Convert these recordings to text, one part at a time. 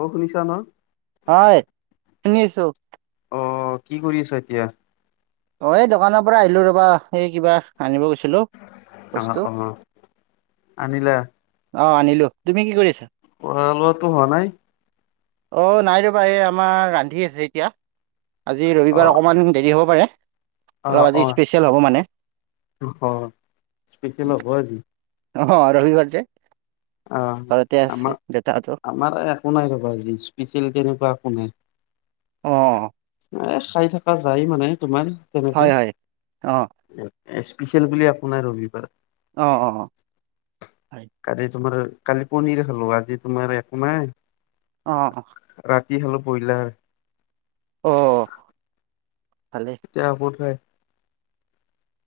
অ শুনিছা ন? হয়। শুনি আছো। অ কি কৰি আছা এতিয়া? অ এই দোকানৰ পৰা আহিলো ৰবা, এই কিবা আনিব গৈছিলো। অ বস্তু অ। আনিলা? অ আনিলো। তুমি কি কৰি আছা? খোৱা লোৱাটো হোৱা নাই? অ নাই ৰবা এই আমাৰ ৰান্ধি আছে এতিয়া। আজি অ ৰবিবাৰ অকমান দেৰি হ'ব পাৰে। অ অলপ আজি অ স্পেচিয়েল হ'ব মানে। অ স্পেচিয়েল হ'ব আজি অ ৰবিবাৰ যে, অ ঘৰতে আছে আমাৰ দেউতাহতো আমাৰ একো নাই ৰ'বা স্পেচিয়েল তেনেকুৱা একো নাই। অ এ চাই থকা যায় মানে তোমাৰ তেনেকে হয় হয় অ স্পেচিয়েল বুলি একো নাই ৰবিবাৰ। অ অ অ। কালি তোমাৰ কালি পনীৰে খালো। আজি তোমাৰ একোনাই। অ ৰাতি খালোঁ ব্ৰইলাৰ। অ' ভালেই। এতিয়া আকৌ ঠাই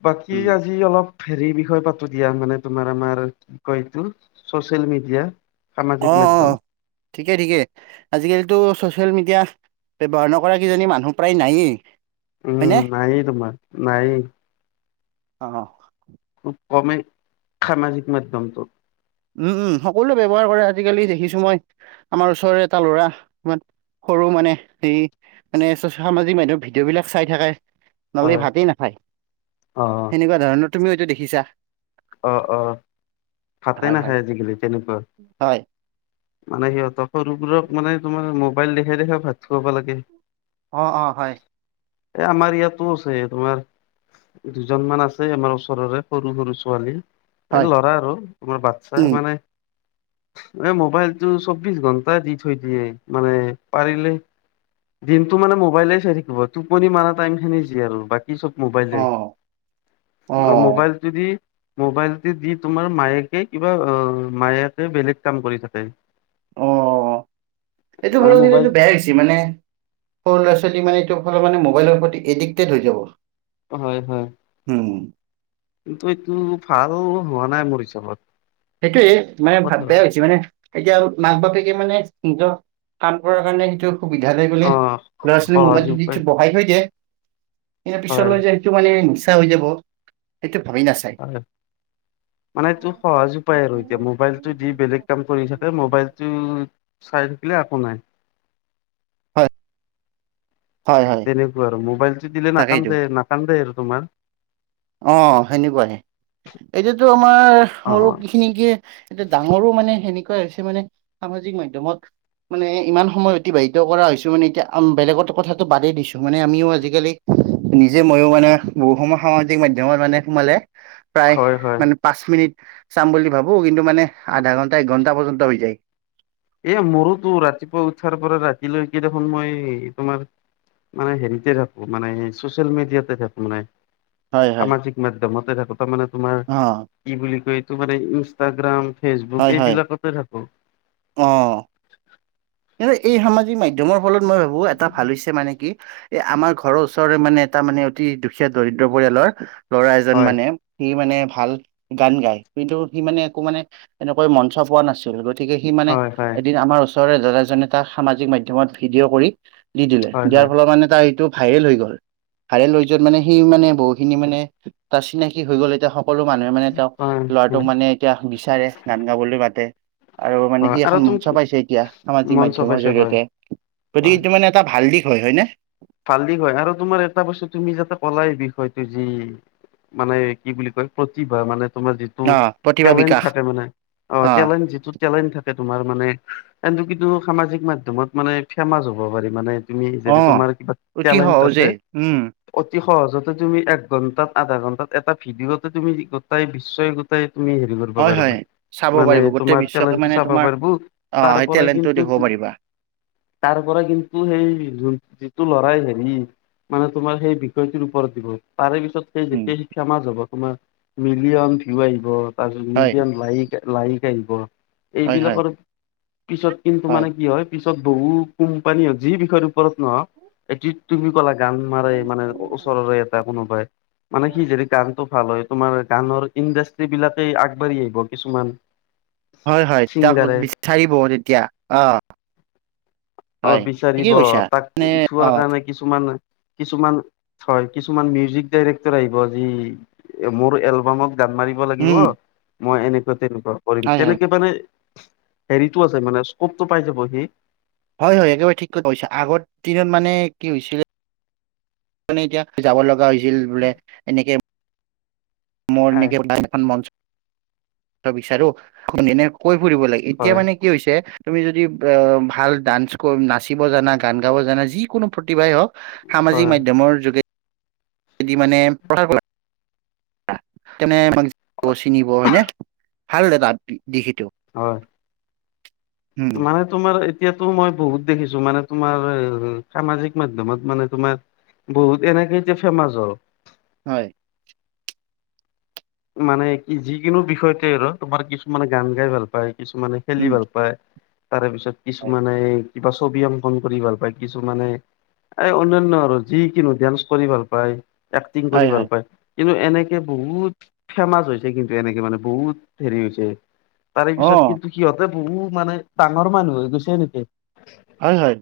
বাকী উম আজি অলপ হেৰিৰ বিষয়ে পাতো দিয়া, মানে তোমাৰ আমাৰ কি কয় এইটো চচিয়েল মিডিয়া। সামাজিক অ', মাধ্যম অ' ঠিকেই ঠিকে, আজিকালিতো চচিয়েল মিডিয়া ব্যৱহাৰ নকৰা কিজানি মানুহ প্ৰায় নায়েই। হয়নে উম, নায়েই তোমাৰ, নায়েই। অ'। খুব কমেই সামাজিক মাধ্যমটো। উম, উম, সকলোৱে ব্যৱহাৰ কৰে, আজিকালি দেখিছোঁ মই আমাৰ ওচৰৰে এটা ল'ৰা ইমান সৰু মানে সেই মানে সামাজিক মাধ্যমত ভিডিঅ'বিলাক চাই থাকে। নহ'লে হয় ভাতেই নাখায়, অ সেনেকুৱা ধৰণৰ তুমিও হয়তো দেখিছা। অ', অ' ভাতে হয় হয় নাখায় আজিকালি তেনেকুৱা। হয় মানে সিহঁতক সৰুবোৰক মানে তোমাৰ মোবাইল দেখাই দেখাই ভাত খুৱাব লাগে। অ অ হয় এ, আমাৰ ইয়াতো আছে তোমাৰ দুজনমান আছে আমাৰ ওচৰৰে সৰু সৰু পোৱালি, এই হয় ল'ৰা আৰু তোমাৰ বাচ্ছা উম মানে মানে মোবাইলটো চৌবিশ ঘন্টাই দি থৈ দিয়ে মানে পাৰিলে দিনটো মানে মোবাইলেই চাই থাকিব, টোপনি মাৰা টাইমখিনি যি আৰু বাকী কি চব অ মোবাইলেই অ' মোবাইল যদি মোবাইলটো দি তোমাৰ মায়েকে কিবা মায়েকে বেলেগ কাম কৰি থাকে। অ' এইটো মানে হলে কিন্তু মোবাইল এইটো বেয়া হৈছে। যিমানে সৰু ল'ৰা ছোৱালী মানে এইটো ফালৰ মানে মোবাইলৰ প্ৰতি এডিক্টেড হৈ যাব। হয় হয়। হুম। কিন্তু এইটো ভাল হোৱা নাই মোৰ হিচাপত। সেইটোৱেইে মানে ভাত কথা বেয়া হৈছে মানে। এতিয়া মাক বাপেকে মানে নিজৰ কাম কৰাৰ কাৰণে সেইটো সুবিধা লৈ অ বোলে ল'ৰা ছােৱালীক সহজ মুবাইলটো উপায় দি বহাই থৈ দিয়ে। এ, হয় পিছলৈ যে সেইটো মানে নিচা হৈ যাব সেইটো ভাবি নাচায়। হয়, মানে তোৰ সহজ উপায় আৰু এতিয়া, মোবাইলটো দি বেলেগ কাম কৰি থাকে, মোবাইলটো চাই থাকিলে একো নাই। হয়। হয় হয়। তেনেকুৱা আৰু মোবাইলটো দিলে তাকেইতো নাকান্দে, নাকান্দে আৰু তোমাৰ। অ' সেনেকুৱাই। এতিয়াতো আমাৰ অ সৰু খিনিকে এটা ডাঙৰো মানে সেনেকুৱা হৈছে মানে সামাজিক মাধ্যমত মানে ইমান সময় অতিবাহিত কৰা হৈছোঁ মানে এতিয়া বেলেগত কথাটো বাদেই দিছোঁ মানে আমিও আজিকালি নিজে ময়ো মানে বহু সময় সামাজিক মাধ্যেমত মানে সোমালে প্ৰায় হয় হয় মানে পাঁচ মিনিট চাম বুলি ভাবোঁ কিন্তু মানে আধা ঘণ্টা, এক ঘণ্টা পৰ্যন্ত হৈ যায়। এ, মোৰোতো ৰাতিপুৱা উঠাৰ পৰা ৰাতিলৈকে দেখোন মই তোমাৰ মানে হেৰিতে থাকো, মানে চচিয়েল মিডিয়াতে থাকো মানে। হয় হয় সামাজিক মাধ্যমতে থাকো তাৰ মানে তোমাৰ অ কি বুলি কয় এইতো মানে ইনষ্টাগ্ৰাম ফেচবুক হয় হয় এইবিলাকতে থাকো অ এই সামাজিক মাধ্যমৰ ফলত মই ভাবোঁ এটা ভাল হৈছে মানে কি এ আমাৰ ঘৰৰ ওচৰৰে মানে এটা মানে অতি দুখীয়া দৰিদ্ৰ পৰিয়ালৰ ল'ৰা এজন হয় মানে সি মানে ভাল গান গায় কিন্তু সি মানে একো মানে এনেকৈ মঞ্চ পোৱা নাছিল গতিকে সি মানে হয় হয় এদিন আমাৰ ওচৰৰে দাদাজনে তাক সামাজিক মাধ্যমত ভিডিঅ' কৰি দি দিলে হয় দিয়াৰ হয় ফলত মানে তাৰ এইটো ভাইৰেল হৈ গ'ল ভাইৰেল হৈ যোৱাত মানে সেই মানে বহুতখিনি মানে তাৰ চিনাকি হৈ গ'ল এতিয়া সকলো মানুহে মানে তেওঁক হয় ল'ৰাটোক উম, মানে এতিয়া বিচাৰে গান গাবলৈ মাতে আৰু মানে হয় সি আৰু এখন তুমি কি মঞ্চ পাইছে এতিয়া সামাজিক মঞ্চ মাধ্যমৰ পাইছে হয় জৰিয়তে গতিকে হয় তোমাৰ মানে এটা ভাল দিশ হয় নে ভাল দিশ হয় আৰু তোমাৰ এটা বস্তু তুমি যাতে কলাই বিষয়টো যি মানে কি বুলি কয় প্ৰতিভা মানে তোমাৰ যি যিটো অ প্ৰতিভা টেলেন্ট বিকাশ থাকে মানে অ টেলেন্ট যিটো টেলেন্ট থাকে তোমাৰ মানে কিন্তু সামাজিক মাধ্যমত মানে ফেমাচ হ'ব পাৰি মানে তুমি অ যেনে তোমাৰ কিবা অতি টেলেণ্ট আছে সহজে উম অতি সহজতে তুমি এক ঘন্টাত আধা ঘন্টাত এটা ভিডিঅতে তুমি গোটেই বিশ্বই গোটেই তুমি হয় হয় [unintelligible] চাব মানে পাৰিব গোটেই তোমাৰ বিশ্বকে টেলেন্ট মানে চাব তোমাৰ পাৰব অ তাৰ সেই পৰা টেলেণ্টটো কিন্তু দেখুৱাব পাৰিবা তাৰ পৰা কিন্তু সেই যিটো লৰাই হেৰি মানে তোমাৰ সেই বিষয়টোৰ ওপৰত দিব তাৰে পিছত সেই উম যেতিয়া ফেমাচ হ'ব তোমাৰ মিলিয়ন ভিউ আহিব তাৰপিছত হয় মিলিয়ন লাইক লাইক আহিব হয় হয় এইবিলাকৰ পিছত কিন্তু মানে কি হয় ত বহু কোম্পানী যি বিষয়ৰ ওপৰত নহওক এটি তুমি ক'লা গান মাৰে মানে ওচৰৰে এটা কোনোবাই মানে সি যদি গানটো ভাল হয় তোমাৰ গানৰ ইণ্ডাষ্টী বিলাকেই আগবাঢ়ি আহিব কিছুমান হয় হয় তেওঁক ছিংগাৰে বিচাৰিব তেতিয়া অ অ হয় ঠিকেই বিচাৰিব কৈছা তাক অ উঠোৱাৰ কাৰণে কিছুমান কিছুমান হয় কিছুমান মিউজিক ডাইক্টৰ আহিব যি মোৰ এলবামক গান গাই লাগিব উম মই এনেকুৱা তেনেকুৱা কৰিম হয় হয় তেনেকে মানে হেৰিটো আছে মানে স্কপটো পাই যাব সি হয় হয় একেবাৰে ঠিক কৰিছা আগৰ দিনত মানে কি হৈছিলে মানে এতিয়া যাব লগা হৈছিল বোলে এনেকে মোৰ হয় এনেকে এখন মঞ্চ বিচাৰো এনেকৈ কৈ ফুৰিব লাগে এতিয়া হয় মানে কি হৈছে তুমি যদি ভাল ডান্স নাচিব জানা গান গাব জানা যিকোনো প্ৰতিভাই হওঁক সামাজিক হয় মাধ্যমৰ যোগেদি মানে প্ৰ তেনে আমাক চিনিব হয়নে ভাল এটা দিশটো হয় মানে তোমাৰ এতিয়াতো মই বহুত দেখিছো মানে তোমাৰ সামাজিক মাধ্যমত মানে তোমাৰ বহুতে তেনেকে এতিয়া ফেমাচ হ'ল হয় মানে কি যিকোনো বিষয়তে আৰু তোমাৰ কিছুমানে গান গাই ভাল পায় কিছুমানে খেলি উম ভাল পায় তাৰে পিছত হয় কিছুমানে কিবা ছবি অংকন কৰি ভাল পায় কিছুমানে। এই অন্যান আৰু যিকিনো ডান্স কৰি ভাল পায়। এক্টিং কৰি ভাল হয় পায় কিন্তু এনেকে বহুত ফেমাচ হৈছে কিন্তু এনেকে মানে বহুত হেৰি হৈছে তাৰে অ পিছত কিন্তু সিহঁতে বহু মানে ডাঙৰ মানুহ হৈ গৈছে নেকি। হয়, হয়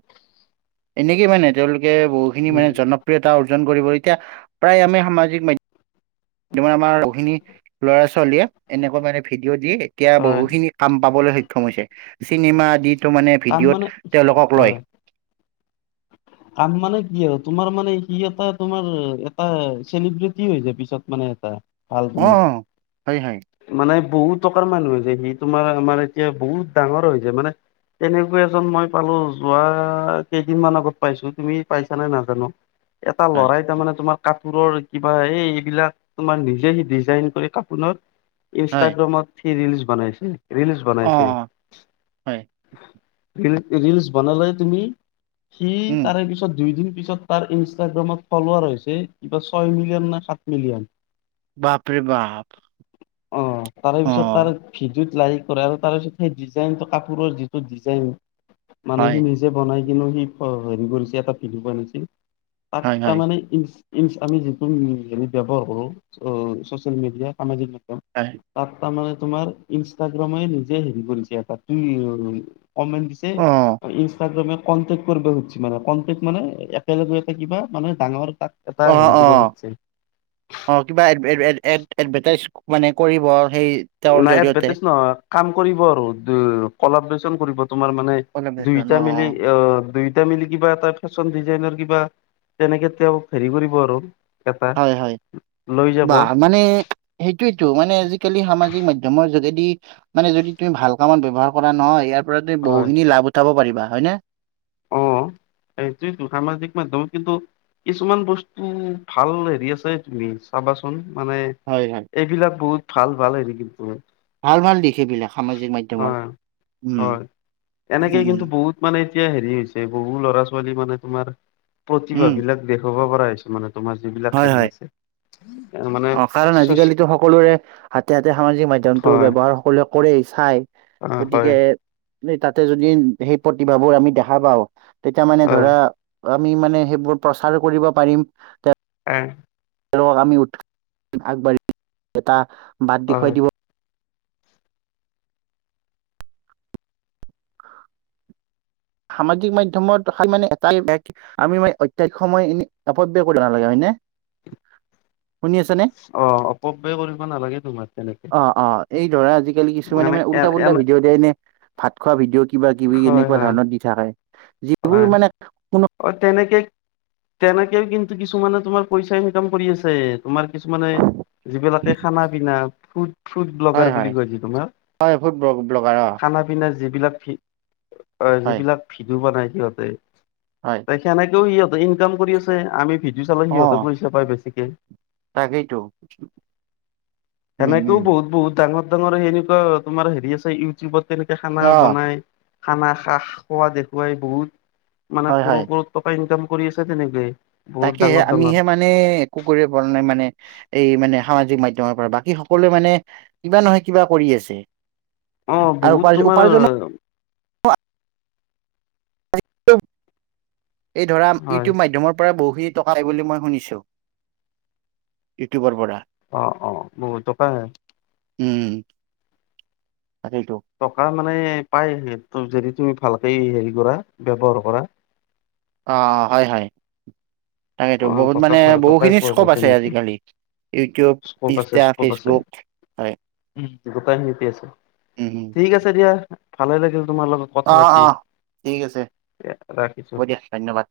এনেকে মানে তেওঁলোকে বহুখিনি মানে উম জন [unintelligible] অৰ্জন কৰিব এতিয়া প্ৰায় আমি সামাজিক মাধ্যম তাৰ মানে আমাৰ বহুখিনি ল'ৰা ছোৱালীয়ে এনেকুৱা মানে ভিডিঅ' দি এতিয়া হয়। বহুখিনি কাম পাবলৈ সক্ষম হৈছে চিনেমা আদিতো মানে কাম মানে ভিডিঅ'ত তেওঁলোকক লয় হয় কাম মানে কি আৰু তোমাৰ মানে সি এটা তোমাৰ এটা চেলিব্ৰিটি হৈ যায় পিছত মানে এটা। ভাল অ তোমাৰ। হয় হয় মানে বহুত টকাৰ মানুহ যে সি তোমাৰ আমাৰ এতিয়া বহুত ডাঙৰ হৈ যায় মানে তেনেকুৱা এজন মই পালোঁ যোৱা কেইদিনমান আগত পাইছোঁ তুমি পাইছা নে নাই নাজানোঁ এটা হয় লৰাই তাৰ মানে তোমাৰ ক কোৰৰ কিবা এই এইবিলাক তোমাৰ নিজে সি ডিজাইন কৰি কাপোনত হয় ইনষ্টাগ্ৰামত ৰিলছ বনাইছে ৰিলিছ অ বনাইছে। অ হয় ৰিল ৰিলচ্ বনালে তুমি সি উম তাৰে পিছত দুই দিন পিছত তাৰ ইনষ্টাগ্ৰামত ফলোৰ হৈছে কিবা ছয় মিলিয়ন নাই সাত মিলিয়ন বাপৰে বাপ অ তাৰে পিছত তাৰ অ'। ভিডিঅ'ত লাইক কৰা আৰু তাৰ পিছত সেই ডিজাইনটো কাপোৰৰ যিটো ডিজাইন হয় মানেখিনি যে বনাই কিনো সি হেৰি কৰিছে এটা ভিডিঅ' বনিছিল তাক হয় হয় তাৰমানে ই ই আমি যিটো ব্যৱহাৰ কৰো চচিয়েল মিডিয়া সামাজিক মাধ্যম হয়। তাত তাৰমানানে তোমাৰ ইনষ্টাগ্ৰামে নিজে হেৰি কৰিছে এটা কমেণ্ট দিছে অ ইনষ্টাগ্ৰামে কনটেক্ট কৰিবা খুদিছি মানে কনটেক্ট মানে একেলগ এটা কিবা মানে ডাঙৰ তাত অ', অ'। অ', কিবা [unintelligible] এডভাৰটাইজ মানে কৰিব আৰু সেই তেওঁৰ নাই জৰিয়তে এডভাৰটাইজ নহয় কাম কৰিব আৰু কলাবৰেচন কৰিব তোমাৰ মানে অ দুইটা মিলি অ', দুই মেলি কিবা এটা ফেশ্বন ডিজাইনৰ কিবা তেনেকে তেওঁ হেৰি কৰিব আৰু এটা হয়, হয় লৈ যাব বা মানে সেইটোয়েতো মানে আজিকালি সামাজিক মাধ্যমৰ যোগেদি মানে যদি তুমি ভাল কামত ব্যৱহাৰ কৰা নহয় ইয়াৰ পৰা তুমি হয়। বহুখিনি লাভ উঠাব পাৰিবা হয় নে। অ', সেইটোৱেটো সামাজিক মাধ্যমত কিন্তু কিছুমান বস্তু ভাল হেৰি আছে তুমি চাবাচোন মানে হয়, হয়। এইবিলাক বহুত ভাল ভাল হয় [unintelligible] তোমাৰ ভাল, ভাল দিশ বিলাক সামাজিক মাধ্যমত উম, হয় এনেকে উম উ কিন্তু বহুত মানে এতিয়া হেৰি হৈছে বহু ল'ৰা ছোৱালী মানে তোমাৰ প্ৰতিভা উম বিলাক দেখাব পৰা হৈছে মানে। তোমাৰ যিবিলাক হয় খেলি হয়। আছে মানে অ', কাৰণ চচ আজিকালিতো সকলোৰে হাতে, হাতে সামাজিক মাধ্যমতটো হয় ব্যৱহাৰ [unintelligible] কৰে চাই অ' হয় গতিকে এনে তাতে যদি সেই প্ৰতিভাবোৰ আমি দেখা পাওঁ তেতিয়া মানে হয় ধৰা আমি মানে সেইবোৰ প্ৰচাৰ কৰিব পাৰিম তে এ, তেওঁলোকক আমি উৎ আগবাঢ়ি এটা বাট দেখুৱাই হয় দিব- সামাজিক মাধ্যমত খালি মানে এটাই বেয়া কি? আমি মানে অত্যাধিক সময় এনে অপব্য কৰিব নালাগে হয় নে? শুনি আছা নে? অ' অপব্যয় কৰিব নালাগে তোমাৰ তেনেকে। অঁ অঁ, এই ধৰা আজিকালি কিছুমানে মানে এ উল্টা পুল্টা এনে ভিডিঅ' দেই এনে- ভাত খোৱা ভিডিঅ কিবা কিবি হয় এনেকুৱা হয় ধৰণৰ দি থাকে। যিবোৰ হয় মানে কোনো- অ' তেনেকে, তেনেকেও কিন্তু কিছুমানে তোমাৰ পইচা ইনকাম কৰি আছে। তোমাৰ কিছুমানে যিবিলাতে খানা পিনা ফুট- ফট হয়, ব্লগাৰ হয়, বুলি কয় তোমাৰ হয়, ফুড ব্লগাৰ অ', খানা- পিনা যিবিলা ভি অ হয়, যিবিলাক ভিডিঅ বনাই সিহঁতে- হয়। সেনেকেও সিহঁতে ইনকাম কৰি আছে আমি ভিক্ষা- ভিউজ হলে সিহঁতে অ', পইছা পায় বেছিকে। তাকেইতো উম, সেনেকেও উম, বহুত বহুত ডাঙৰ ডাঙৰ সেনেকোৱা তোমাৰ হেৰি আছে ইউটিউবত তেনেকে খানা অ', বনায়- খানা খাহ খোৱা দেখুৱাই বহুত। মানে হয়, হয়, কৰোৰ কৰোৰ টকা ইনকাম কৰি আছে তেনেকে। বহুত তাকেহে, ডাঙৰ ডাঙৰ আমিহে মান- নে একো কৰিব পৰা নাই মানে এই মানে সামাজিক মাধ্যমৰ পৰা বাকী সকলোৱে মানে- কিবা নহয় কিবা কৰি আছে, অ আৰু বহুত উপাৰ্ তোমাৰ উপাৰ্জনো- এই ধৰা হয় ইউটিউব মাধ্যমৰ পৰা বহি- টকা পাই বুলি মই শুনিছো, ইউটিউবৰ পৰা। অঁ অঁ, বহুত টকা আহে। উম' তাকেইতো। টকা মানে পাই সেইটোক যদি তুমি ভালকে হেৰি কৰা ব্যৱহাৰ কৰা। অঁ হয় হয়, তাকেতো অ বহুত টকা মানে ভাল টকাই বহুখিনি পোৱা স্কপ যায় আছে তেনেকে আজিকালি। ইউটিউব স্কপ ইনষ্টা ফেচবুক- উম' গোটায় খিনিতে আছে। উমহুম' ঠিক আছে দিয়া, ভালে লাগিল তোমাৰ লগত। কথা অঁ পাতি অঁ ঠিক আছে, ৰাখিছো হ'ব দিয়া ধন্যবাদ।